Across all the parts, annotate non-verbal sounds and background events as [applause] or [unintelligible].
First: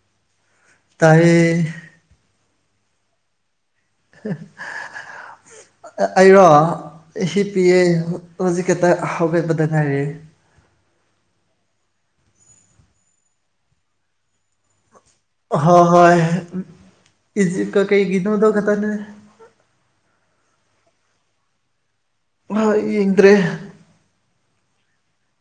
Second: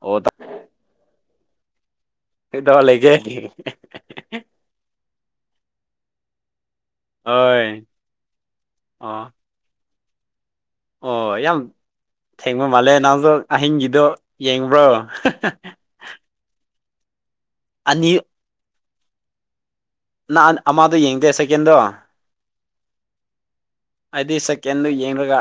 ꯑꯣ ꯇꯥꯏꯌꯦ ꯀꯩ ꯗꯧ ꯂꯩꯒꯦ ꯍꯝ ꯍꯝ ꯑꯩꯔꯣ ꯍꯤꯄꯤ ꯌꯦ ꯍꯣꯏ ꯍꯧꯖꯤꯛ ꯈꯛꯇꯥ ꯑꯣ ꯍꯧꯒꯠꯄꯗ ꯉꯥꯏꯔꯤ ꯑꯣ ꯌꯥꯝ ꯊꯦꯡꯕ ꯃꯥꯜꯂꯦ ꯅꯣꯁꯨ ꯑꯍꯤꯡꯒꯤꯗꯣ ꯌꯦꯡꯕ꯭ꯔꯣ ꯍꯥ ꯍꯣꯏ ꯍꯣꯏ ꯏꯖꯤꯞꯀ ꯀꯩ ꯑꯅꯤ ꯒꯤꯅꯣꯗꯣ ꯈꯛꯇꯅꯦ ꯑꯥ ꯑꯃꯗꯣ ꯌꯦꯡꯗꯦ ꯁꯦꯀꯦꯟꯗꯣ ꯑꯥ ꯍꯣꯏ ꯌꯦꯡꯗ꯭ꯔꯦ ꯑꯩꯗꯤ ꯁꯦꯀꯦꯟꯗꯨ ꯌꯦꯡꯂꯒ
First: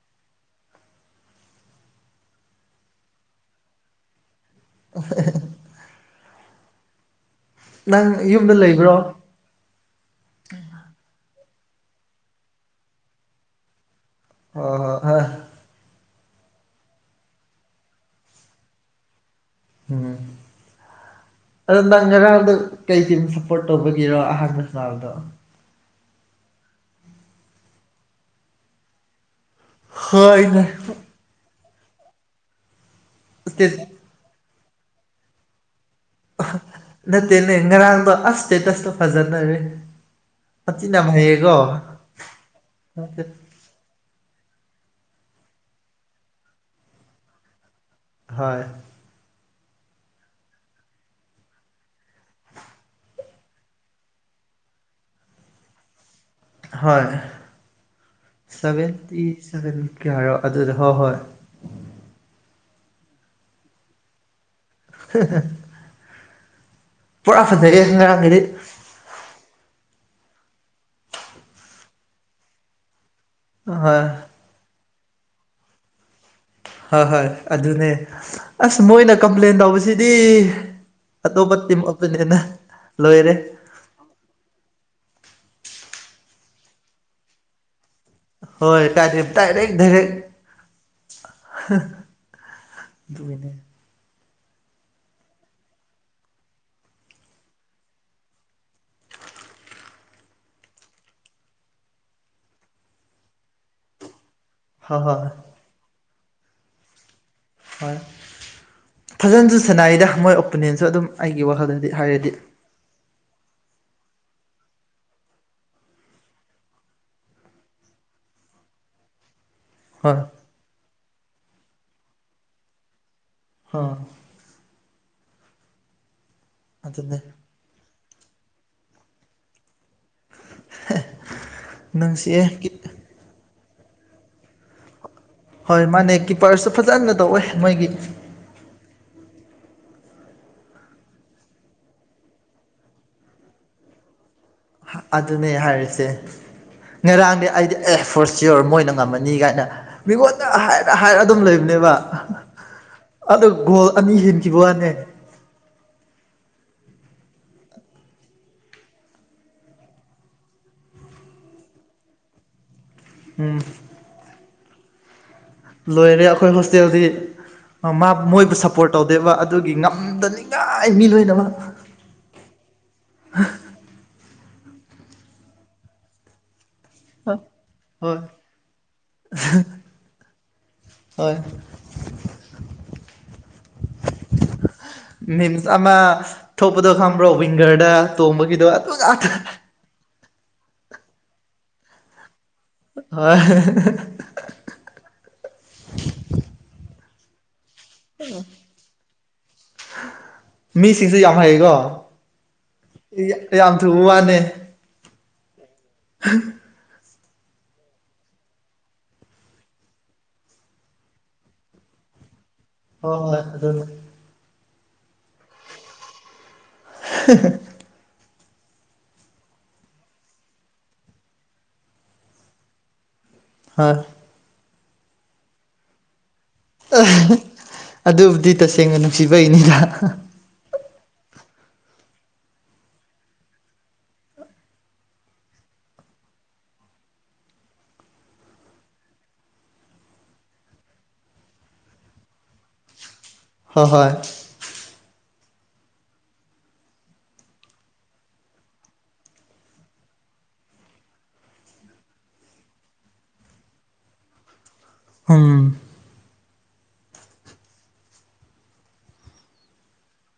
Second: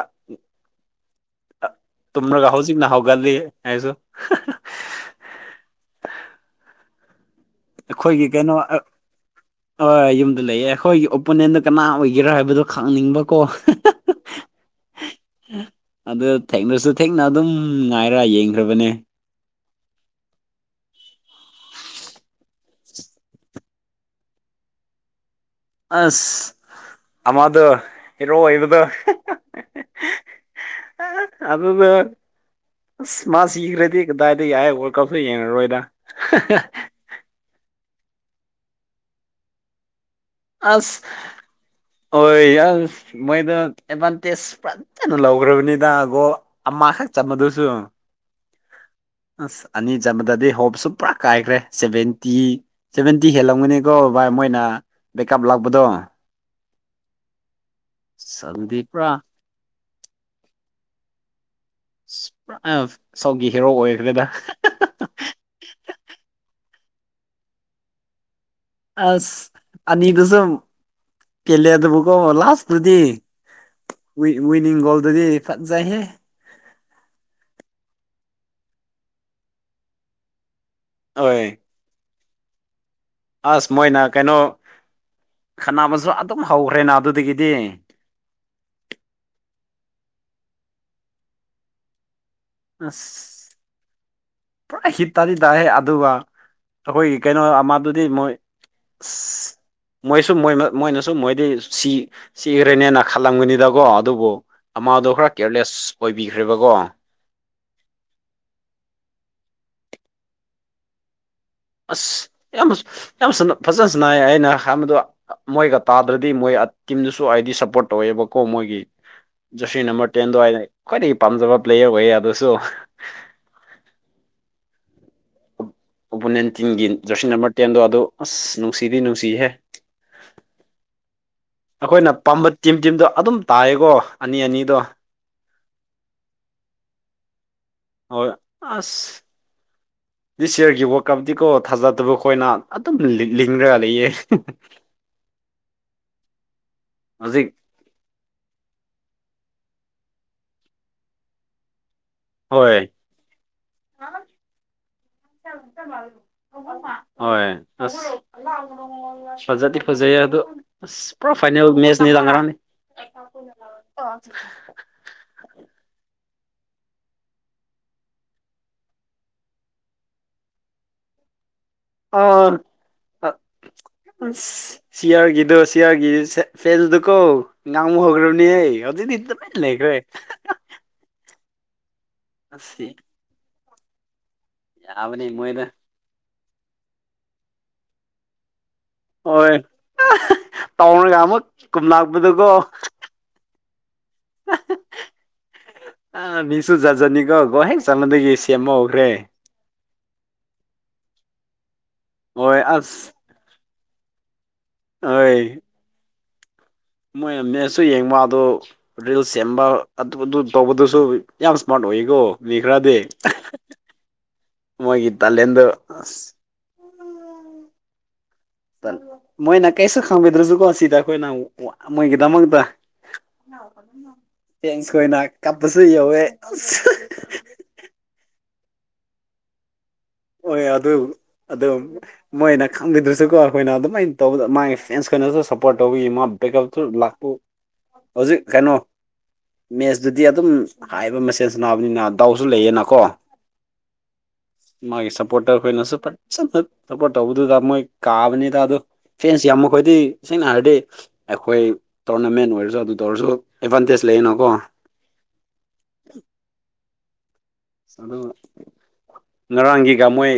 ꯇꯨꯃ꯭ꯔꯒ ꯍꯧꯖꯤꯛꯅ ꯍꯒꯜꯂꯤ ꯑꯩꯁꯨ ꯍꯥ ꯍꯥ [inaudible] ꯅꯪ ꯑꯩꯈꯣꯏꯒꯤ ꯌꯨꯝꯗ ꯀꯩꯅꯣ ꯑꯥ ꯂꯩꯕ꯭ꯔꯣ ꯍꯣꯏ ꯌꯨꯝꯗ ꯂꯩꯌꯦ ꯑꯩꯈꯣꯏꯒꯤ ꯅꯣꯏ ꯀꯅꯥ ꯑꯣꯏꯒꯦꯔꯥ ꯍꯥꯏꯕꯗꯣ ꯈꯪꯅꯤꯡꯕꯀꯣ ꯍꯥ ꯍꯥ ꯑꯥ ꯍꯣꯏ ꯍꯣꯏ ꯍꯥ ꯑꯗꯨ ꯊꯦꯡꯂꯁꯨ ꯊꯦꯡꯅ ꯑꯗꯨꯝ ꯉꯥꯏꯔ ꯌꯦꯡꯈ꯭ꯔꯕꯅꯦ ꯎꯝ ꯑꯗꯣ ꯅꯪ ꯉꯔꯥꯡꯗꯣ ꯀꯩ ꯇꯤꯝ ꯁꯞꯄꯣꯔꯠ ꯇꯧꯕꯒꯤꯔꯣ ꯑꯍꯥꯡꯥꯟꯕ ꯁꯥꯅꯥꯕꯗꯣ ꯑꯁ ꯑꯃꯗꯣ ꯍꯦꯔꯣ ꯑꯣꯏꯕꯗꯣ ꯍꯣꯏꯅꯦ ꯑꯗꯨꯗꯣ ꯑꯁ ꯃꯥ ꯏꯁꯇꯦꯠ ꯁꯤꯈ꯭ꯔꯗꯤ ꯀꯗꯥꯏꯗꯒꯤ ꯑꯩ ꯋꯥꯔꯗ ꯀꯞꯀꯥ ꯌꯦꯡꯉꯔꯣꯏꯗ ꯑꯍꯣ ꯅꯠꯇꯅꯦ ꯉꯔꯥꯡꯗꯣ ꯑꯁ ꯁꯇꯦꯇꯁꯇꯣ ꯐꯖꯅ ꯔꯦ ꯑꯁ ꯍꯣꯏ ꯑꯁ ꯃꯣꯏꯗꯣ ꯑꯦꯗꯚꯥꯟꯇꯦꯖ ꯐꯖꯅ ꯂꯧꯈ꯭ꯔꯕꯅꯤꯗ ꯒꯣꯜ ꯑꯃꯈꯛ ꯆꯕꯗꯨꯁꯨ ꯍꯣꯏ ꯑꯁ ꯑꯅꯤ ꯆꯟꯕꯗꯗꯤ ꯍꯣꯞꯁꯨ ꯄꯨꯔꯥ ꯀꯥꯏꯈ꯭ꯔꯦ ꯁꯚꯦꯟꯇꯤ ꯁꯚꯦꯟꯇꯤ ꯍꯦꯜꯂꯝꯒꯅꯤꯀꯣ ꯚꯥꯏ ꯃꯣꯏꯅ ꯕꯦꯀꯑꯞ ꯂꯥꯛꯄꯗꯣ ꯍꯣꯏ ꯑꯁ ꯑꯗꯨꯗꯤ ꯄꯨꯔꯥ ꯁꯚꯦꯟꯇꯤ ꯁꯚꯦꯟ ꯀꯌꯔ ꯑꯗꯨꯗ ꯍꯣꯏ ꯍꯣꯏ ꯑ ꯁ‌‌‌ꯝꯒꯤ ꯍꯦꯔꯣ ꯑꯣꯏꯈ꯭ꯔꯦꯗ [inaudible] ꯄꯨꯔꯥ ꯐꯖꯔꯦ ꯉꯔꯥꯡꯒꯤꯗꯤ ꯑꯁ ꯑꯅꯤ ꯑꯗꯨꯁꯨ ꯀꯦꯂꯦ ꯑꯗꯨꯕꯨꯀꯣ ꯂꯥꯁꯇꯨꯗꯤ ꯍꯣꯏ ꯋꯤꯅꯤꯡ ꯒꯣꯜꯗꯨꯗꯤ ꯐꯖꯩꯍꯦ ꯍꯣꯏ ꯍꯣꯏ ꯑꯗꯨꯅꯦ ꯑꯁ ꯃꯣꯏꯅ ꯀꯝꯄ꯭ꯂꯦꯟ ꯇꯧꯕꯁꯤꯗꯤ ꯍꯣꯏ ꯑꯇꯣꯞꯄ ꯇꯤꯝꯅꯤꯅ ꯑꯁ ꯃꯣꯏꯅ ꯀꯩꯅꯣ ꯈꯟꯅꯕꯁꯨ ꯑꯗꯨꯝ ꯍꯧꯈ꯭ꯔꯦꯅ ꯑꯗꯨꯗꯒꯤꯗꯤ ꯍꯣꯏ ꯗꯥꯢꯔꯦꯛ ꯗꯥꯏꯔꯦꯛ ꯗꯥꯏꯔꯦꯛ ꯑꯁ ꯗꯨꯒꯤꯅꯦ ꯄꯨꯔꯥ ꯍꯤꯠ ꯇꯥꯗꯤ ꯇꯥꯏꯍꯦ ꯑꯗꯨꯒ ꯑꯩꯈꯣꯏꯒꯤ ꯀꯩꯅꯣ ꯑꯃꯗꯨꯗꯤ ꯃꯣꯏ [unintelligible] ꯃꯣꯏꯁꯨ ꯃꯣꯏꯅꯁꯨ ꯃꯣꯏꯗꯤ ꯁꯤꯈ꯭ꯔꯦꯅꯦꯅ ꯈꯜꯂꯝꯒꯅꯤꯗꯀꯣ ꯑꯗꯨꯕꯨ ꯍꯣꯏ ꯑꯃꯥꯗꯣ ꯈꯔ ꯍꯣꯏ ꯀꯦꯌꯔꯂꯦꯁ ꯑꯣꯏꯕꯤꯈ꯭ꯔꯦꯕꯀꯣ ꯍꯣꯏ ꯐꯖꯅꯁꯨ ꯁꯥꯟꯅꯏꯗ ꯃꯣꯏ ꯑꯣꯄꯣꯅꯦꯟꯁꯨ ꯑꯗꯨꯝ ꯑꯩꯒꯤ ꯋꯥꯈꯜꯗꯗꯤ ꯑꯁ ꯍꯥꯏꯔꯗꯤ ꯌꯥꯝꯃ ꯌꯥꯝꯃ ꯁꯟꯅ ꯐꯖꯅꯥꯏ ꯑꯩꯅ ꯍꯥꯏꯕꯗ ꯃꯣꯏꯒ ꯇꯥꯗ꯭ꯔꯗꯤ ꯃꯣꯏ ꯇꯤꯝꯗꯨꯁꯨ ꯍꯥꯏꯗꯤ ꯁꯞꯄꯣꯔꯠ ꯇꯧꯋꯦꯕꯀꯣ ꯃꯣꯏ ꯑꯩꯒꯤ ꯖꯔꯁꯤ ꯅꯝꯕꯔ ꯍꯣꯏ ꯇꯦꯟꯗꯣ ꯑꯩꯅ ꯈ꯭ꯋꯥꯏꯗꯒꯤ ꯄꯥꯝꯖꯕ ꯄ꯭ꯂꯦꯌꯔ ꯑꯣꯏꯌꯦ ꯑꯗꯨꯁꯨ ꯍꯥꯍꯥ ꯑꯣꯄꯣꯅꯟꯇꯤꯟꯒꯤ ꯑꯗꯨꯅꯦ ꯖꯔꯁꯤ ꯅꯝꯕꯔ ꯇꯦꯟꯗꯣ ꯑꯗꯣ ꯑꯁ ꯅꯨꯡꯁꯤꯗꯤ ꯅꯨꯡꯁꯤꯍꯦ ꯑꯩꯈꯣꯏꯅ ꯅꯨꯡꯁꯤꯌꯦ ꯄꯥꯝꯕ ꯇꯤꯝ ꯇꯤꯝꯗꯣ ꯑꯗꯨꯝ ꯇꯥꯏꯌꯦꯀꯣ ꯑꯅꯤ ꯑꯅꯤꯗꯣ ꯍꯣꯏ ꯃꯥꯅꯦ ꯀꯤꯄꯔꯁꯨ ꯐꯖꯅ ꯇꯧꯋꯦ ꯃꯣꯏꯒꯤ ꯍꯣꯏ ꯑꯁ ꯗꯤꯁ ꯏꯌꯥꯔꯒꯤ ꯋꯔ ꯀꯞꯇꯗꯤꯀꯣ ꯊꯥꯖꯗꯕ ꯑꯩꯈꯣꯏꯅ ꯑꯗꯨꯝ ꯂꯤꯡ ꯂꯤꯡꯔꯒ ꯂꯩꯌꯦ ꯑꯗꯨꯅꯦ ꯍꯥꯏꯔꯤꯁꯦ ꯉꯔꯥꯡꯗꯤ ꯍꯧꯖꯤꯛ ꯑꯩꯗꯤ ꯑꯦ ꯐꯣꯔ ꯁꯤꯌꯣꯔ ꯃꯣꯏꯅ ꯉꯝꯃꯅꯤ ꯀꯥꯏꯅ ꯃꯤꯉꯣꯟꯗ ꯍꯥꯏꯔ ꯍꯥꯏꯔ ꯑꯗꯨꯝ ꯂꯩꯕꯅꯦꯕ ꯍꯣꯏ ꯑꯗꯨꯗ ꯒꯣꯜ ꯑꯅꯤ ꯍꯦꯟꯈꯤꯕꯈꯤꯕ ꯋꯥꯅꯦ ꯍꯣꯏ ꯑꯁ ꯐꯖꯗꯤ ꯐꯖꯩꯌꯦ ꯑꯗꯨ ꯑꯁ ꯄꯨꯔꯥ ꯐꯥꯏꯅꯦꯜ ꯃꯦꯠꯁꯅꯦꯗ ꯉꯔꯥꯡꯗꯤ ꯎꯝ [unintelligible] ꯂꯣꯏꯔꯦ ꯑꯩꯈꯣꯏ ꯍꯣꯁꯇꯦꯜꯗꯤ ꯃꯣꯏꯕꯨ ꯁꯞꯄꯣꯔꯠ ꯇꯧꯗꯦꯕ ꯑꯗꯨꯒꯤ ꯉꯝꯗꯅꯤꯉꯥꯏ ꯃꯤ ꯂꯣꯏꯅꯃꯛ ꯑꯣ ꯁꯤꯌꯥꯔꯒꯤꯗ ꯁꯤꯌꯥꯒꯤ ꯐꯦꯁꯗꯨꯀꯣ ꯉꯥꯡꯃꯨ ꯍꯣꯏ ꯍꯧꯔꯕꯅꯤ ꯍꯦ ꯍꯧꯖꯤꯗꯇꯤ ꯇꯨꯃꯤꯟ ꯂꯩꯈ꯭ꯔꯦ꯫ [unintelligible] ꯑꯁꯤ ꯃꯣꯏꯗ ꯃꯤꯟꯁ ꯑꯃ ꯊꯣꯛꯄꯗꯣ ꯈꯪꯕ꯭ꯔꯣ ꯋꯤꯡꯒꯔꯗ ꯇꯣꯡꯕꯒꯤꯗꯣ ꯉꯥꯛꯇ ꯍꯣꯏ ꯇꯥꯎꯅꯒ ꯑꯃꯨꯛ ꯀꯨꯝꯂꯛꯄꯗꯨꯀꯣ ꯍꯣꯏ ꯑꯥ ꯍꯤ ꯍꯤ ꯑꯥ ꯃꯤꯁꯨ ꯖꯠ ꯖꯠꯅꯤ ꯀꯣ ꯒꯣꯜ ꯍꯦꯛ ꯆꯟꯕꯗꯒꯤ ꯁꯦꯝꯕ ꯍꯧꯈ꯭ꯔꯦ ꯃꯤ ꯁꯤꯁꯦ ꯌꯥꯝ ꯍꯥꯏꯌꯦꯀꯣ ꯍꯣꯏ ꯑꯁ ꯇꯨ ꯋꯥꯅꯦ ꯍꯣꯏ [unintelligible] ꯃꯣꯏꯅ ꯃꯦꯁꯁꯨ ꯌꯦꯡꯕ ꯑꯗꯣ ꯔꯤꯜꯁ ꯁꯦꯝꯕ ꯑꯗꯨ ꯑꯗꯨ ꯇꯧꯕꯗꯨꯁꯨ ꯌꯥꯝ ꯏꯁꯃꯥꯔꯠ ꯑꯣꯏꯌꯦꯀꯣ ꯃꯤ ꯈꯔꯗꯤ ꯍꯣꯏ ꯍꯣꯏ ꯑꯗꯨꯅꯦ ꯃꯣꯏꯒꯤ ꯇꯂꯦꯟꯗꯨ ꯑꯁ [unintelligible] ꯃꯣꯏꯅ ꯀꯩꯁꯨ ꯈꯪꯕꯤꯗ꯭ꯔꯁꯨꯀꯣ ꯁꯤꯗ ꯑꯩꯈꯣꯏꯅ ꯃꯣꯏꯒꯤꯗꯃꯛꯇ ꯍꯣꯏ ꯆꯦꯟꯁ ꯀꯟꯥ ꯀꯞꯄꯁꯨ ꯌꯧꯋꯦ ꯑꯗꯨꯕꯨꯗꯤ ꯇꯁꯦꯡꯅ ꯅꯨꯡꯁꯤꯕꯩꯅꯤꯗ ꯍꯣꯏ ꯑꯗꯨ ꯑꯗꯨ ꯃꯣꯏꯅ ꯈꯪꯕꯤꯗ꯭ꯔꯁꯨꯀꯣ ꯑꯩꯈꯣꯏꯅ ꯑꯗꯨꯃꯥꯏꯅ ꯇꯧꯕꯗ ꯃꯥꯒꯤ ꯐ꯭ꯔꯦꯟꯁ ꯈꯩꯅꯁꯨ ꯁꯞꯄꯣꯔꯠ ꯇꯧꯕꯤ [unintelligible] ꯍꯧꯖꯤꯛ ꯀꯩꯅꯣ ꯃꯦꯠꯁꯇꯨꯗꯤ ꯑꯗꯨꯝ ꯍꯥꯏꯕ ꯃꯁꯦꯟ ꯁꯅꯥꯕꯅꯤꯅ ꯗꯥꯎꯁꯨ ꯂꯩꯌꯦꯅꯀꯣ ꯍꯣꯏꯍꯣꯏ ꯃꯥꯒꯤ ꯁꯞꯄꯣꯔꯇꯔ ꯑꯩꯈꯣꯏꯅꯁꯨ ꯐꯖꯅ ꯁꯞꯄꯣꯔꯠ ꯇꯧꯕꯗꯨꯗ ꯃꯣꯏ ꯀꯥꯕꯅꯤꯗ ꯑꯗꯣ ꯐꯦꯟꯁ ꯌꯥꯝ ꯃꯈꯣꯏ ꯍꯥꯏꯗꯤ ꯁꯦꯡꯅ ꯍꯥꯏꯔꯗꯤ ꯑꯩꯈꯣꯏ ꯇꯣꯔꯅꯥꯃꯦꯟ ꯑꯣꯏꯔꯁꯨ ꯑꯗꯨ ꯇꯧꯔꯁꯨ ꯑꯦꯗꯚꯥꯟꯇꯦꯖ ꯂꯩꯌꯦꯅꯀꯣ ꯎꯝ ꯑꯥ ꯉꯔꯥꯡꯒꯤꯒ ꯃꯣꯏ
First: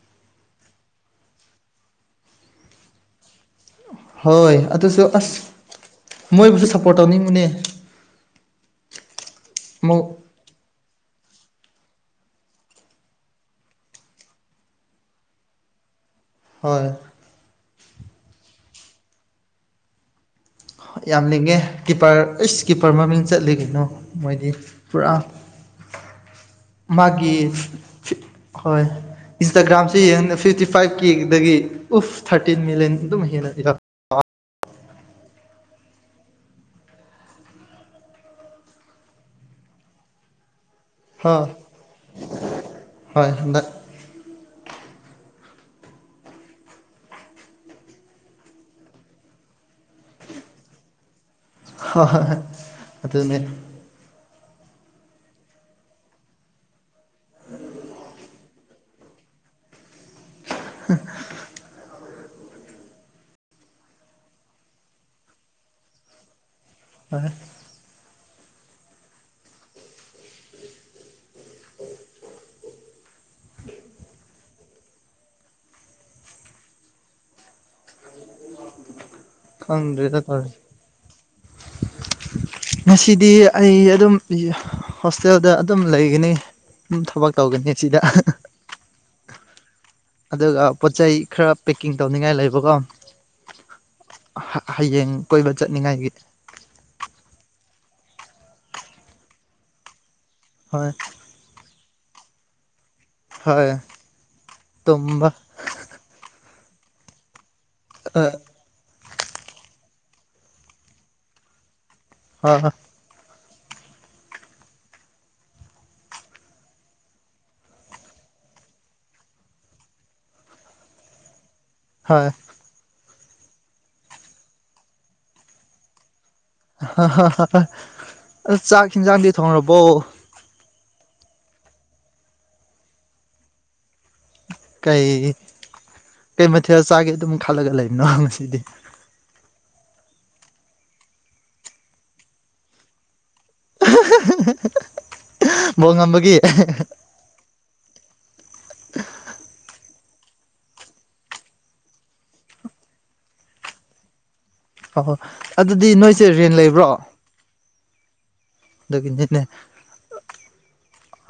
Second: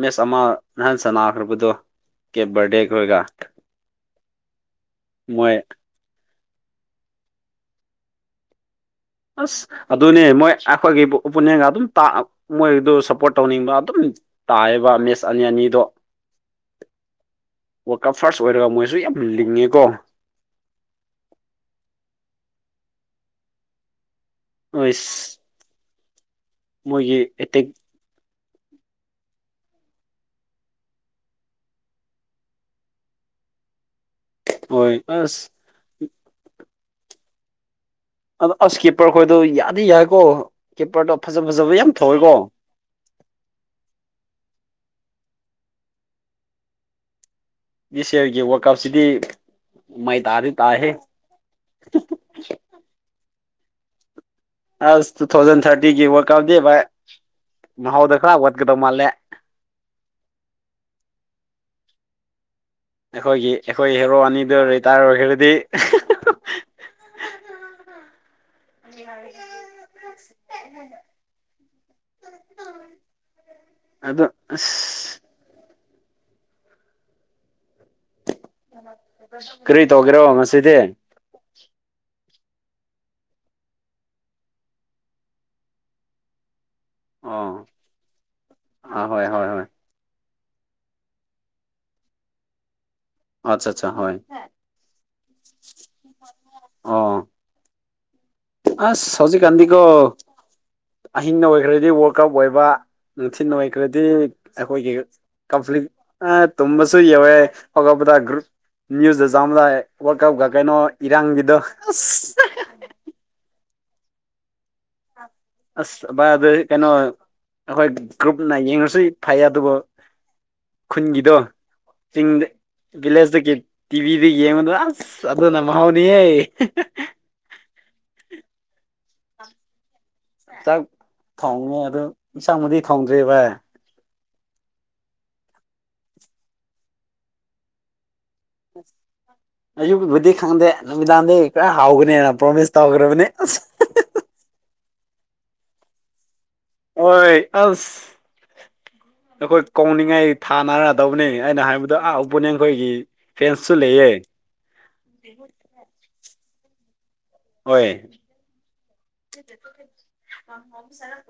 ꯃꯦꯁ ꯑꯃ ꯅꯍꯥꯟ ꯁꯥꯟꯅꯥꯈ꯭ꯔꯕꯗꯣ ꯀꯦꯞ ꯕꯥꯔꯗꯦ ꯈꯣꯏꯒ ꯍꯣꯏ ꯑꯗꯨꯁꯨ ꯑꯁ ꯃꯣꯏ ꯃꯣꯏꯕꯨꯁꯨ ꯁꯞꯄꯣꯔꯠ ꯇꯧꯅꯤꯡꯕꯅꯦ ꯑꯁ ꯑꯃꯨꯛ ꯑꯗꯨꯅꯦ ꯃꯣꯏ ꯑꯩꯈꯣꯏꯒꯤ ꯑꯣꯄꯣꯅꯦꯟꯒ ꯑꯗꯨꯝ ꯃꯣꯏꯗꯨ ꯁꯞꯄꯣꯔꯠ ꯇꯧꯅꯤꯡꯕ ꯑꯗꯨꯝ ꯇꯥꯏꯌꯦꯕ ꯃꯦꯠꯁ ꯑꯅꯤ ꯑꯅꯤ ꯑꯣ ꯍꯣꯏ ꯋꯥꯔꯜ ꯀꯞ ꯐꯥꯔꯁ ꯑꯣꯏꯔꯒ ꯃꯣꯏꯁꯨ ꯌꯥꯝ ꯂꯤꯡꯉꯦꯀꯣ ꯌꯥꯝꯂꯤꯡꯉꯦ ꯀꯤꯞꯄꯔ ꯑꯩꯁ ꯀꯤꯞꯄꯔ ꯃꯃꯤꯡ ꯆꯠꯂꯤ ꯀꯩꯅꯣ ꯃꯣꯏꯗꯤ ꯑꯁ ꯄꯨꯔꯥ ꯃꯣꯏꯒꯤ ꯃꯥꯒꯤ ꯑꯦꯇꯦꯛ ꯄꯤꯠ ꯍꯣꯏ ꯏꯟꯁꯇꯥꯒ꯭ꯔꯥꯝꯁꯦ ꯌꯦꯡꯕꯗꯥ ꯐꯤꯐꯇꯤ ꯐꯥꯏꯚ ꯀꯦꯗꯒꯤ ꯎꯐ ꯊꯥꯔꯇꯤꯟ ꯃꯤꯂꯤꯌꯟ ꯑꯗꯨꯝ ꯍꯦꯟꯅ ꯍꯣꯏ ꯑꯁ ꯑꯥ ꯎꯁ ꯀꯤꯞꯄꯔ ꯈꯣꯏꯗꯣ ꯌꯥꯗꯤ ꯌꯥꯏꯀꯣ ꯀꯤꯞꯄꯔꯗꯣ ꯍ ꯐꯖ ꯐꯖꯕ ꯌꯥꯝ ꯊꯧꯋꯦꯀꯣ ꯍꯣꯏ ꯍꯟꯗꯛ ꯗꯤꯁ ꯌꯤꯔꯒꯤ ꯋꯥꯔꯜ ꯀꯞꯁꯤꯗꯤ ꯃꯩ ꯇꯥꯗꯤ ꯇꯥꯍꯦ ꯍꯣꯏ ꯍꯣꯏ ꯑꯗꯨꯅꯦ ꯑꯁ ꯇꯨ ꯊꯥꯎꯖꯟ ꯊꯔꯇꯤꯒꯤ ꯋꯥꯜꯗ ꯛꯞꯇꯤ ꯎꯗ ꯚꯥꯏ ꯃꯍꯎꯗ ꯈꯔꯥ ꯋꯥꯠ ꯀꯗꯧ ꯃꯥꯜꯂꯦ [inaudible] ꯑꯩꯈꯣꯏꯒꯤ ꯑꯩꯈꯣꯏ ꯍꯦꯔꯣ ꯑꯅꯤꯗꯨ ꯔꯤꯇꯥꯌꯔ ꯑꯣꯏꯈ꯭ꯔꯒꯗꯤ ꯍꯣꯏ [inaudible] [unintelligible] ꯑꯗꯨ ꯑꯁ ꯀꯔꯤ ꯇꯧꯒꯦꯔꯣ ꯈꯪꯗ꯭ꯔꯦꯗ ꯇꯧꯔꯤꯁꯦ ꯉꯁꯤꯗꯤ ꯉꯁꯤꯗꯤ ꯑꯩ ꯑꯗꯨꯝ ꯍꯣꯁꯇꯦꯜꯗ ꯑꯗꯨꯝ ꯂꯩꯒꯅꯤ ꯎꯝ ꯊꯕꯛ ꯑꯣ ꯇꯧꯒꯅꯤ ꯑꯁꯤꯗ [unintelligible] ꯑꯥ ꯍꯣꯏ ꯍꯣꯏ ꯍꯣꯏ ꯑꯗꯨꯒ ꯄꯣꯠ ꯆꯩꯩ ꯈꯔ ꯄꯦꯛꯀꯤꯡ ꯇꯧꯅꯤꯡꯉꯥꯏ ꯂꯩꯕꯀꯣ ꯑꯆꯥ ꯑꯠꯆꯥ ꯍꯣꯏ ꯀꯣꯏ ꯆꯠꯅꯤꯡꯉꯥꯏꯒꯤ ꯑꯣ ꯑꯁ ꯍꯧꯖꯤꯛꯀꯥꯟꯗꯤꯀꯣ ꯍꯣꯏ ꯑꯍꯤꯡ ꯑꯣꯏꯈ꯭ꯔꯗꯤ ꯋꯥꯔꯜ ꯀꯞ ꯑꯣꯏꯕ ꯅꯨꯡꯊꯤꯟ ꯍꯣꯏ ꯑꯣꯢꯈ꯭ꯔꯗꯤ ꯑꯩꯈꯣꯏꯒꯤ ꯇꯨꯝꯕ ꯀꯐ꯭ꯂꯤꯛ ꯑꯥ ꯇꯨꯝꯕꯁꯨ ꯌꯧꯋꯦ ꯍꯧꯒꯄꯗ ꯑ ꯒ꯭ꯔꯨꯞ ꯅ꯭ꯌꯨꯁꯇ ꯆꯥꯝꯃꯗꯥ ꯋꯥꯔꯜ ꯀꯞꯒ ꯀꯩꯅꯣ ꯏꯔꯥꯡꯒꯤꯗꯣ ꯑꯁ ꯑꯍꯥ ꯑꯁ ꯚꯥꯢ ꯑꯗꯨꯢ ꯀꯩꯅꯣ ꯑꯈꯣꯏ ꯒ꯭ꯔꯨꯞꯅ ꯌꯦꯡꯉꯁꯨ ꯐꯩ ꯑꯗꯨꯕꯨ ꯈꯨꯟꯒꯤꯗꯣ ꯍꯣꯏ ꯆꯤꯡꯗ ꯚꯤꯂꯦꯖꯇ ꯇꯤꯚꯤꯗꯨ ꯌꯦꯡꯕꯗꯨ ꯑꯁ ꯑꯗꯨꯅ ꯃꯍꯥꯎꯅꯤꯍꯦ [unintelligible] ꯑꯗꯨ ꯆꯥꯛ ꯍꯤꯟꯖꯥꯡꯗꯤ ꯊꯣꯡꯔꯕꯣ ꯆꯥꯛ ꯊꯣꯡꯉꯦ ꯑꯗꯨ ꯌꯦꯟꯁꯥꯡꯕꯨꯗꯤ ꯊꯣꯡꯗ꯭ꯔꯤ ꯚꯥꯏ ꯀꯩ ꯀꯩ ꯃꯊꯦꯜ ꯆꯥꯒꯦ ꯑꯗꯨꯝ ꯈꯜꯂꯒ ꯂꯩꯕꯅꯣ ꯅꯡꯁꯦ ꯁꯤꯗꯤ ꯑꯌꯨꯛꯀꯤꯕꯨꯗꯤ ꯈꯪꯗꯦ ꯅꯨꯃꯤꯗꯥꯡꯗꯒꯤ ꯈꯔ ꯍꯥꯎꯒꯅꯤꯅ ꯄ꯭ꯔꯣꯃꯤꯁ ꯇꯧꯈ꯭ꯔꯕꯅꯦ ꯑꯁ [unintelligible] ꯕꯣꯜ ꯉꯝꯕꯒꯤ ꯑꯣꯏ ꯑꯁ ꯑꯈꯣꯏ ꯀꯧꯅꯤꯡ ꯉꯩ ꯊꯥꯅꯔ ꯇꯧꯕꯅꯤ ꯑꯩꯅ ꯍꯥꯏꯕꯗꯣ ꯑꯥ ꯑꯣꯄꯣꯅꯦꯟ ꯈꯣꯏꯒꯤ ꯐꯦꯟꯁꯨ ꯂꯩꯌꯦ ꯍ ꯍꯣꯏ ꯑꯗꯨꯗꯤ ꯅꯣꯏꯁꯦ ꯔꯦꯟ ꯂꯩꯕ꯭ꯔꯣ ꯑꯗꯨꯒꯤꯅꯤꯅꯦ ꯍꯣꯏ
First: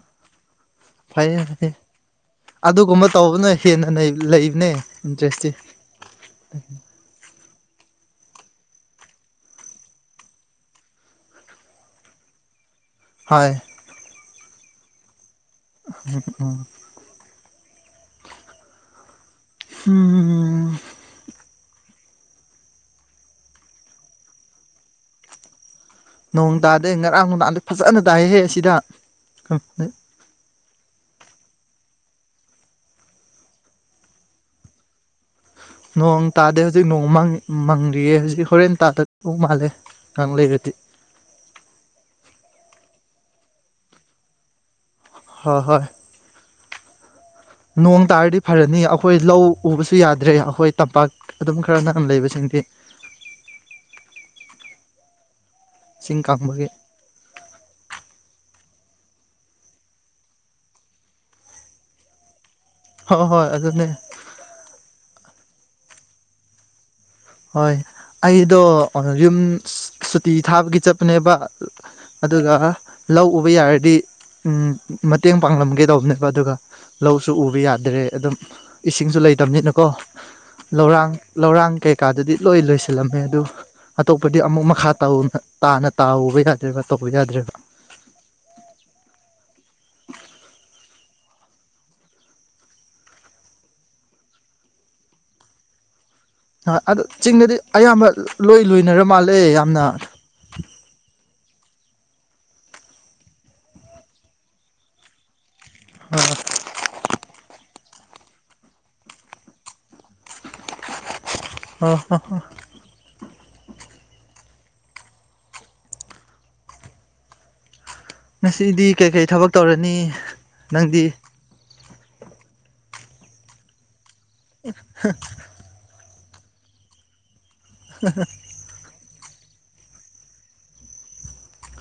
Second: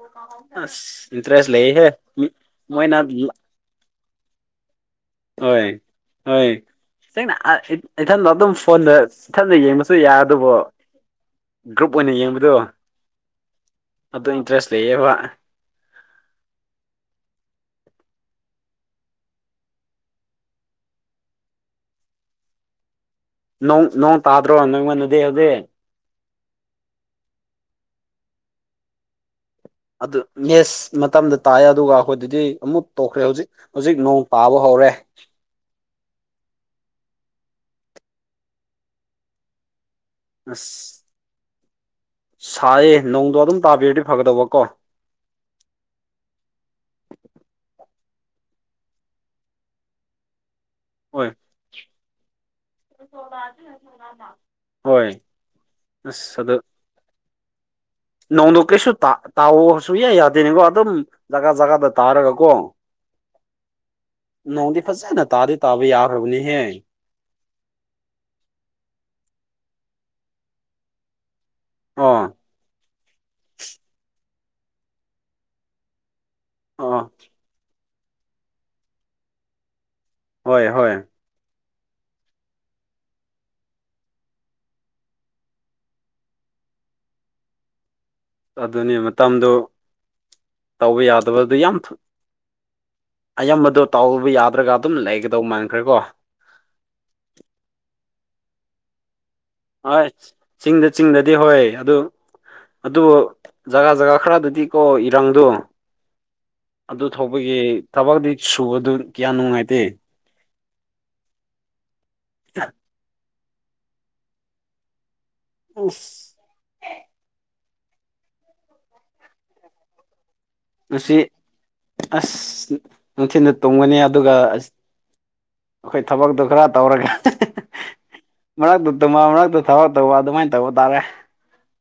ꯑꯁ ꯐꯩꯌꯦ ꯏꯟꯇꯔꯦꯁ ꯐꯩꯌꯦ ꯂꯩꯍꯦ ꯃꯣꯏꯅ ꯑꯗꯨꯒꯨꯝꯕ ꯇꯧꯕꯅ ꯍꯦꯟꯅ ꯂꯩꯕꯅꯦ ꯏꯟꯇꯔꯦꯁꯇꯤ ꯍꯣꯏ ꯍꯣꯏ ꯅꯪꯅ [unintelligible] ꯏꯊꯟꯗ ꯑꯗꯨꯝ ꯐꯣꯟꯗ ꯏꯊꯟꯗ ꯌꯦꯡꯕꯁꯨ ꯌꯥꯔꯗꯨꯕꯨ ꯒ꯭ꯔꯨꯞ ꯑꯣꯏꯅ ꯌꯦꯡꯕꯗꯨ ꯍꯣꯏ ꯑꯗꯨ ꯏꯟꯇꯔꯦꯁ ꯂꯩꯌꯦꯕ [unintelligible] ꯍꯨꯝ ꯅꯣꯡ ꯅꯣꯡ ꯇꯥꯗ꯭ꯔꯣ ꯅꯣꯢꯉꯣꯟꯗꯗꯤ ꯍꯧꯖꯤꯛ ꯅꯣꯡ ꯇꯥꯗꯦ ꯉꯔꯥꯡ ꯅꯨꯡꯗꯥꯡꯗꯤ ꯐꯖꯅ ꯇꯥꯏꯍꯦ ꯑꯁꯤꯗ ꯑꯗꯨ ꯃꯦꯁ ꯃꯇꯝꯗ ꯇꯥꯏ ꯑꯗꯨꯒ ꯑꯩꯈꯣꯏꯗꯗꯤ ꯑꯃꯨꯛ ꯇꯣꯛꯈ꯭ꯔꯦ ꯍꯧꯖꯤꯛ ꯍꯧꯖꯤꯛ ꯅꯣꯡ ꯇꯥꯕ ꯍꯧꯔꯦ ꯅꯣꯡ ꯇꯥꯗꯦ ꯍꯧꯖꯤꯛ ꯅꯣꯡ ꯃꯪ ꯃꯪꯂꯤꯌꯦ ꯍꯧꯖꯤꯛ ꯍꯣꯔꯦꯟ ꯇꯥꯗꯔꯛꯇꯧ ꯃꯥꯜꯂꯦ ꯀꯥꯡ ꯑꯁ ꯂꯩꯔꯗꯤ ꯁꯥꯏꯌꯦ ꯅꯣꯡꯗꯣ ꯑꯗꯨꯝ ꯇꯥꯕꯤꯔꯗꯤ ꯐꯒꯗꯧꯕ ꯀꯣ ꯍꯣꯏ ꯍꯣꯏ [unintelligible] ꯅꯣꯡ ꯇꯥꯔꯗꯤ ꯐꯔꯅꯤ ꯑꯩꯈꯣꯏ ꯂꯧ ꯎꯕꯁꯨ ꯌꯥꯗ꯭ꯔꯦ ꯑꯈꯣꯏ ꯇꯝꯄꯥꯛ ꯍꯣꯏ ꯑꯗꯨꯝ ꯈꯔ ꯅꯥꯟꯅ ꯂꯩꯕꯁꯤꯡꯗꯤ ꯍꯣꯏ ꯁꯤꯡ ꯑꯁ ꯑꯗꯨ ꯀꯥꯝꯕꯒꯤ ꯅꯣꯡꯗꯣ ꯀꯩꯁꯨ ꯇ ꯇꯥꯑꯣ ꯁꯨꯀꯌꯥ ꯌꯥꯗꯦꯅꯦꯀꯣ ꯑꯗꯨꯝ ꯖꯒꯥ ꯖꯒꯥꯗ ꯇꯥꯔꯒ ꯀꯣ ꯍꯣ ꯍꯣꯏ ꯑꯗꯨꯅꯦ ꯇꯗꯤ ꯇꯥꯕ ꯌꯥꯔꯕꯅꯦꯍꯦ ꯍꯣꯏ ꯑꯩꯗꯣ ꯌꯨꯝ ꯁꯨꯇꯤ ꯊꯥꯕꯒꯤ ꯆꯠꯄꯅꯦꯕ ꯑꯣ ꯑꯗꯨꯒ ꯂꯧ ꯎꯕ ꯌꯥꯔꯗꯤ ꯎꯝ ꯃꯇꯦꯡ ꯄꯥꯡꯂꯝꯒꯦ ꯇꯧꯕꯅꯦ ꯑꯗꯨꯒ ꯑꯣ ꯂꯧꯁꯨ ꯎꯕ ꯌꯥꯗ꯭ꯔꯦ ꯑꯗꯨꯝ ꯏꯁꯤꯡꯁꯨ ꯂꯩꯇꯕꯅꯤꯅꯀꯣ ꯍꯣꯏ ꯍꯣꯏ ꯂꯧꯔꯥꯡ ꯂꯧꯔꯥꯡ ꯀꯩ ꯀꯥꯗꯨꯗꯤ ꯂꯣꯏ ꯂꯣꯏꯁꯤꯜꯂꯝꯃꯦ ꯑꯗꯨ ꯑꯇꯣꯞꯄꯗꯤ ꯑꯃꯨꯛ ꯃꯈꯥ ꯇꯧꯅ ꯇꯥꯅ ꯇꯥꯎꯕ ꯌꯥꯗ꯭ꯔꯦꯕ ꯎ ꯌꯥꯗ꯭ꯔꯦꯕ ꯑꯗꯨꯅꯤ ꯃꯇꯝꯗꯨ ꯇꯧꯕ ꯌꯥꯗꯕꯗꯨ ꯌꯥꯝ ꯑꯌꯥꯝꯕꯗꯣ ꯇꯧꯕ ꯌꯥꯗ꯭ꯔꯒ ꯑꯗꯨꯝ ꯂꯩꯒꯗꯧꯕ ꯃꯥꯟꯈ꯭ꯔꯦꯀꯣ ꯍꯥ ꯑꯗꯨ ꯆꯤꯡꯗꯗꯤ ꯑꯌꯥꯝꯕ ꯂꯣꯏ ꯂꯣꯏꯅꯔ ꯃꯥꯜꯂꯦ ꯌꯥꯝꯅ ꯍꯣꯏ ꯆꯤꯡꯗ ꯆꯤꯡꯗ ꯍꯣꯏ ꯑꯗꯨ ꯑꯗꯨꯕꯨ ꯖꯒꯥ ꯖꯒꯥ ꯈꯔꯗꯗꯤ ꯀꯣ ꯏꯔꯥꯡꯗꯨ ꯑꯗꯨ ꯊꯧꯕꯒꯤ ꯊꯕꯛꯇꯤ ꯁꯨꯕꯗꯨ ꯀꯌꯥ ꯅꯨꯡꯉꯥꯏꯇꯦ ꯑꯥ ꯍ ꯍ ꯑꯨꯁ ꯉꯁꯤꯗꯤ ꯀꯩꯀꯩ ꯊꯕꯛ ꯇꯧꯔꯅꯤ ꯅꯪꯗꯤ ꯉꯁꯤ ꯑꯁ ꯅꯨꯡꯊꯤꯟꯗ ꯇꯨꯝꯒꯅꯤ ꯑꯦ ꯍ [unintelligible] ꯊꯕꯛꯇꯨ ꯈꯔ ꯇꯧꯔꯒ ꯍꯥꯍꯥ [unintelligible] [unintelligible]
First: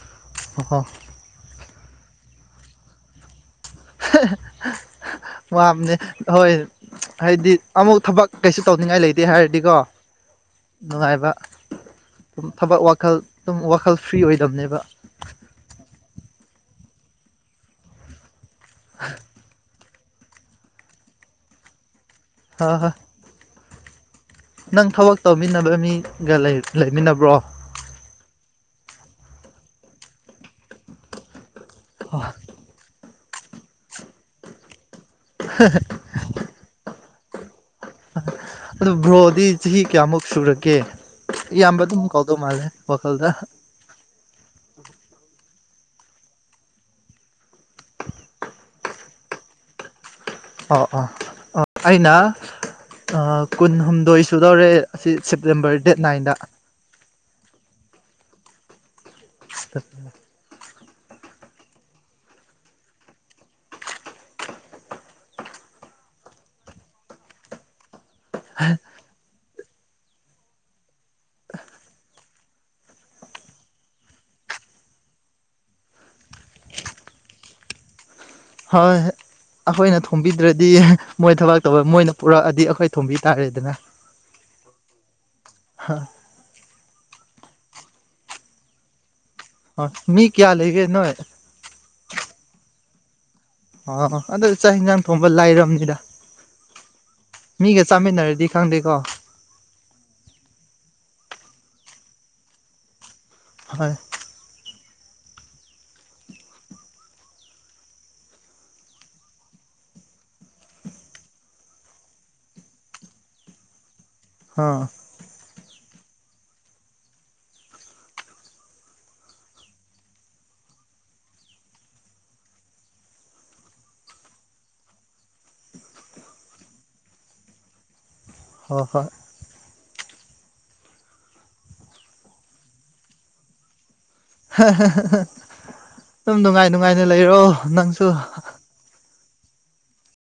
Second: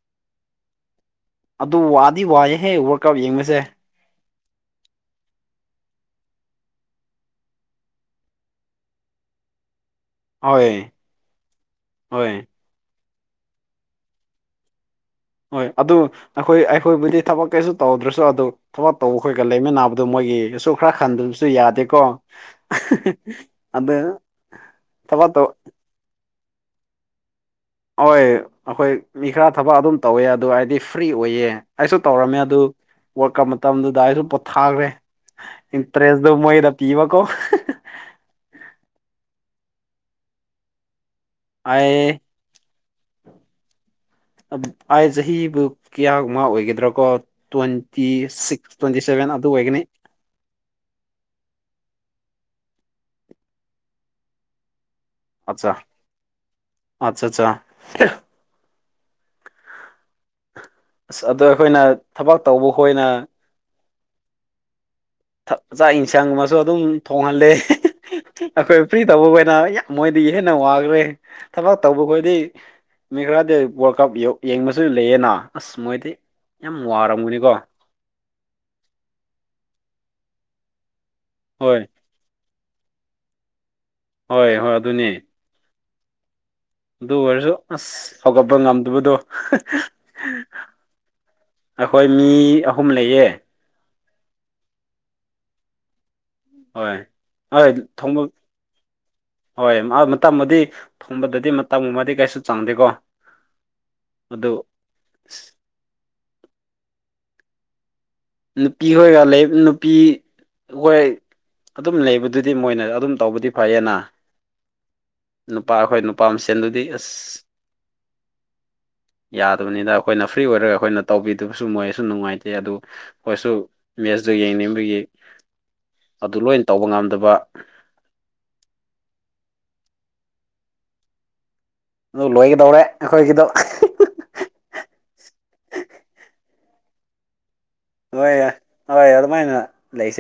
ꯑꯣꯍꯣ [unintelligible] ꯑꯗꯨ ꯋꯥꯗꯤ ꯋꯥꯏꯌꯦꯍꯦ ꯋꯥꯔꯜ ꯀꯞ ꯌꯦꯡꯕꯁꯦ ꯋꯥꯕꯅꯦ ꯍꯣꯏ ꯍꯥꯏꯗꯤ ꯑꯃꯨꯛ ꯊꯕꯛ ꯀꯩꯁꯨ ꯇꯧꯅꯤꯡꯉꯥꯏ ꯂꯩꯇꯦ ꯍꯥꯏꯔꯗꯤꯀꯣ ꯍꯣꯏ ꯅꯨꯡꯉꯥꯏꯕ ꯍꯣꯏ ꯑꯗꯨ ꯊꯕꯛ ꯋꯥꯈꯜ ꯑꯗꯨꯝ ꯋꯥꯈꯜ ꯐ꯭ꯔꯤ ꯑꯣꯏꯗꯕꯅꯦꯕ ꯍꯣꯏ ꯑꯗꯨ ꯑꯩꯈꯣꯏ ꯑꯩꯈꯣꯏꯕꯨꯗꯤ ꯊꯕꯛ ꯀꯩꯁꯨ ꯇꯧꯗ꯭ꯔꯁꯨ ꯑꯗꯨ ꯊꯕꯛ ꯇꯧꯕ ꯑꯩꯈꯣꯏꯒ ꯂꯩꯃꯤꯟꯅꯕ ꯑꯗꯨ ꯃꯣꯏꯒꯤ ꯑꯁꯨ ꯈꯔ ꯈꯟꯗꯕꯁꯨ ꯌꯥꯗꯦꯀꯣ ꯍꯣꯏ ꯍꯣꯏ ꯑꯗꯨ ꯅꯪ ꯊꯕꯛ ꯇꯧꯃꯤꯟꯅꯕ ꯃꯤꯒ ꯂꯩꯃꯤꯟꯅꯕ꯭ꯔꯣ ꯍꯣꯏ ꯑꯥꯈꯣꯏ ꯃꯤ ꯈꯔ ꯊꯕꯛ ꯑꯗꯨꯝ ꯇꯧꯋꯦ ꯑꯗꯣ ꯑꯩꯗꯤ ꯐ꯭ꯔꯤ ꯑꯣꯏꯌꯦ ꯑꯩꯁꯨ ꯇꯧꯔꯝꯃꯦ ꯑꯗꯨ ꯋꯥꯔꯜ ꯀꯞ ꯃꯇꯝꯗꯨꯗ ꯑꯩꯁꯨ ꯄꯣꯊꯥꯈ꯭ꯔꯦ ꯏꯟꯇ꯭ꯔꯦꯁꯗꯣ ꯃꯣꯏꯗ ꯄꯤꯕꯀꯣ ꯑꯗꯨ ꯕ꯭ꯔꯣꯗꯤ ꯆꯍꯤ ꯀꯌꯥꯃꯨꯛ ꯁꯨꯔꯒꯦ ꯏꯌꯥꯝꯕ ꯑꯗꯨꯝ ꯑꯩ ꯀꯧꯗꯧ ꯃꯥꯜꯂꯦ ꯋꯥꯈꯜꯗ ꯑꯩ ꯆꯍꯤꯕꯨ ꯀꯌꯥ ꯒꯨꯝꯕ ꯑꯣꯏꯒꯗ꯭ꯔꯥ ꯀꯣ ꯇ꯭ꯋꯦꯟꯇꯤ ꯁꯤꯛꯁ ꯇ꯭ꯋꯦꯟꯇꯤ ꯁꯚꯦꯟ ꯑꯗꯨ ꯑꯣꯏꯒꯅꯤ ꯑꯣ ꯑꯣ ꯑꯣ ꯑꯩꯅ ꯀꯨꯟꯍꯨꯝꯗꯣꯏ ꯁꯨꯗꯧꯔꯦ ꯑꯁꯤ ꯑꯠꯆꯥ ꯁꯦꯞꯇꯦꯝꯕꯔ ꯗꯦꯠ ꯅꯥꯏꯟꯗ ꯑꯠꯆꯥ ꯆꯥ [inaudible] ꯑꯁ ꯑꯗꯣ ꯑꯩꯈꯣꯏꯅ ꯊꯕꯛ ꯇꯧꯕ ꯈꯣꯏꯅ ꯆꯥꯛ ꯏꯟꯁꯥꯡ ꯑꯃꯁꯨ ꯑꯗꯨꯝ ꯊꯣꯡꯍꯜꯂꯦ ꯑꯩꯈꯣꯏ ꯐ꯭ꯔꯤ ꯇꯧꯕ ꯋꯦꯠ ꯅ ꯃꯣꯏꯗꯩ ꯍꯦꯟꯅ ꯋꯥꯒ꯭ꯔꯦ ꯊꯕꯛ ꯇꯧꯕ ꯈꯣꯏꯗꯤ ꯃꯤꯔꯗꯤ ꯋꯥꯔꯜ ꯀꯞ ꯌꯦꯡꯕꯁꯨ ꯂꯩꯌꯦꯅ ꯑꯁ ꯃꯣꯏꯗꯤ ꯌꯥꯝ ꯋꯥꯔꯝꯒꯅꯤꯀꯣ ꯍꯣꯏ ꯑꯩꯈꯣꯏꯅ ꯊꯣꯡꯕꯤꯗ꯭ꯔꯗꯤ ꯃꯣꯏ ꯊꯕꯛ ꯍꯣꯏ ꯇꯧꯕ ꯃꯣꯏꯅ ꯄꯨꯔꯛꯑꯗꯤ ꯊꯣꯡꯕꯤ ꯇꯥꯔꯦꯗꯅ ꯍꯣꯏ ꯍꯣꯏ ꯑꯗꯨꯅꯦ ꯍꯥ ꯑꯗꯨ ꯑꯣꯏꯔꯁꯨ ꯑꯁ ꯍꯧꯒꯠꯄ ꯉꯝꯗꯕꯗꯣ [unintelligible] ꯑꯣ ꯃꯤ ꯀꯌꯥ ꯂꯩꯒꯦ ꯅꯣꯏ ꯑꯩꯈꯣꯏ ꯃꯤ ꯑꯍꯨꯝ ꯂꯩꯌꯦ ꯑꯣ ꯑꯗꯨ ꯆꯥꯛ ꯍꯤꯟꯖꯥꯡ ꯊꯣꯡꯕ ꯂꯥꯏꯔꯝꯅꯤꯗ ꯍꯣꯏ ꯍꯣꯏ ꯊꯣꯡꯕ ꯈꯪꯗꯦꯀꯣ ꯍꯣꯏ ꯃ ꯃꯇꯝ ꯕꯨꯗꯤ ꯊꯣꯡꯕꯗꯗꯤ ꯃꯇꯝꯒꯨꯝꯕꯗꯤ ꯀꯩꯁꯨ ꯆꯡꯗꯦꯀꯣ ꯍꯣꯏ ꯑꯗꯨ ꯅꯨꯄꯤ ꯈꯣꯏꯒ ꯂꯩ ꯅꯨꯄꯤ ꯈꯣꯏ ꯑꯗꯨꯝ ꯂꯩꯕꯗꯨꯗꯤ ꯃꯣꯏꯅ ꯑꯗꯨꯝ ꯇꯧꯕꯗꯤ ꯐꯩꯌꯦꯅ ꯑ ꯅꯨꯄꯥ ꯑꯩꯈꯣꯏ ꯅꯨꯄꯥ ꯃꯁꯦꯟꯗꯨꯗꯤ ꯑꯁ ꯌꯥꯗꯕꯅꯤꯅ ꯑꯩꯈꯣꯏꯅ ꯐ꯭ꯔꯤ ꯑꯣꯏꯔꯒ ꯑꯩꯈꯣꯏꯅ ꯇꯧꯕꯤꯗꯕꯁꯨ ꯃꯣꯏꯁꯨ ꯅꯨꯡꯉꯥꯏꯇꯦ ꯑꯗꯨ ꯈꯣꯏꯁꯨ ꯃꯦꯁꯇꯨ ꯌꯦꯡꯅꯤꯡꯕꯒꯤ ꯑꯗꯨ ꯂꯣꯏꯅ ꯇꯧꯕ ꯉꯝꯗꯕ ꯍꯣ ꯍꯣꯏ ꯑꯗꯨ ꯂꯣꯏꯒꯗꯧꯔꯦ ꯑꯩꯈꯣꯏꯒꯤꯗꯣ [unintelligible] ꯍꯥꯍꯥ ꯍꯥ ꯍꯥ ꯑꯗꯨꯝ ꯅꯨꯡꯉꯥꯏ ꯅꯨꯡꯉꯥꯏꯅ ꯂꯩꯔꯣ ꯅꯪꯁꯨ ꯀꯃꯥꯏꯅ ꯂꯩꯁꯦ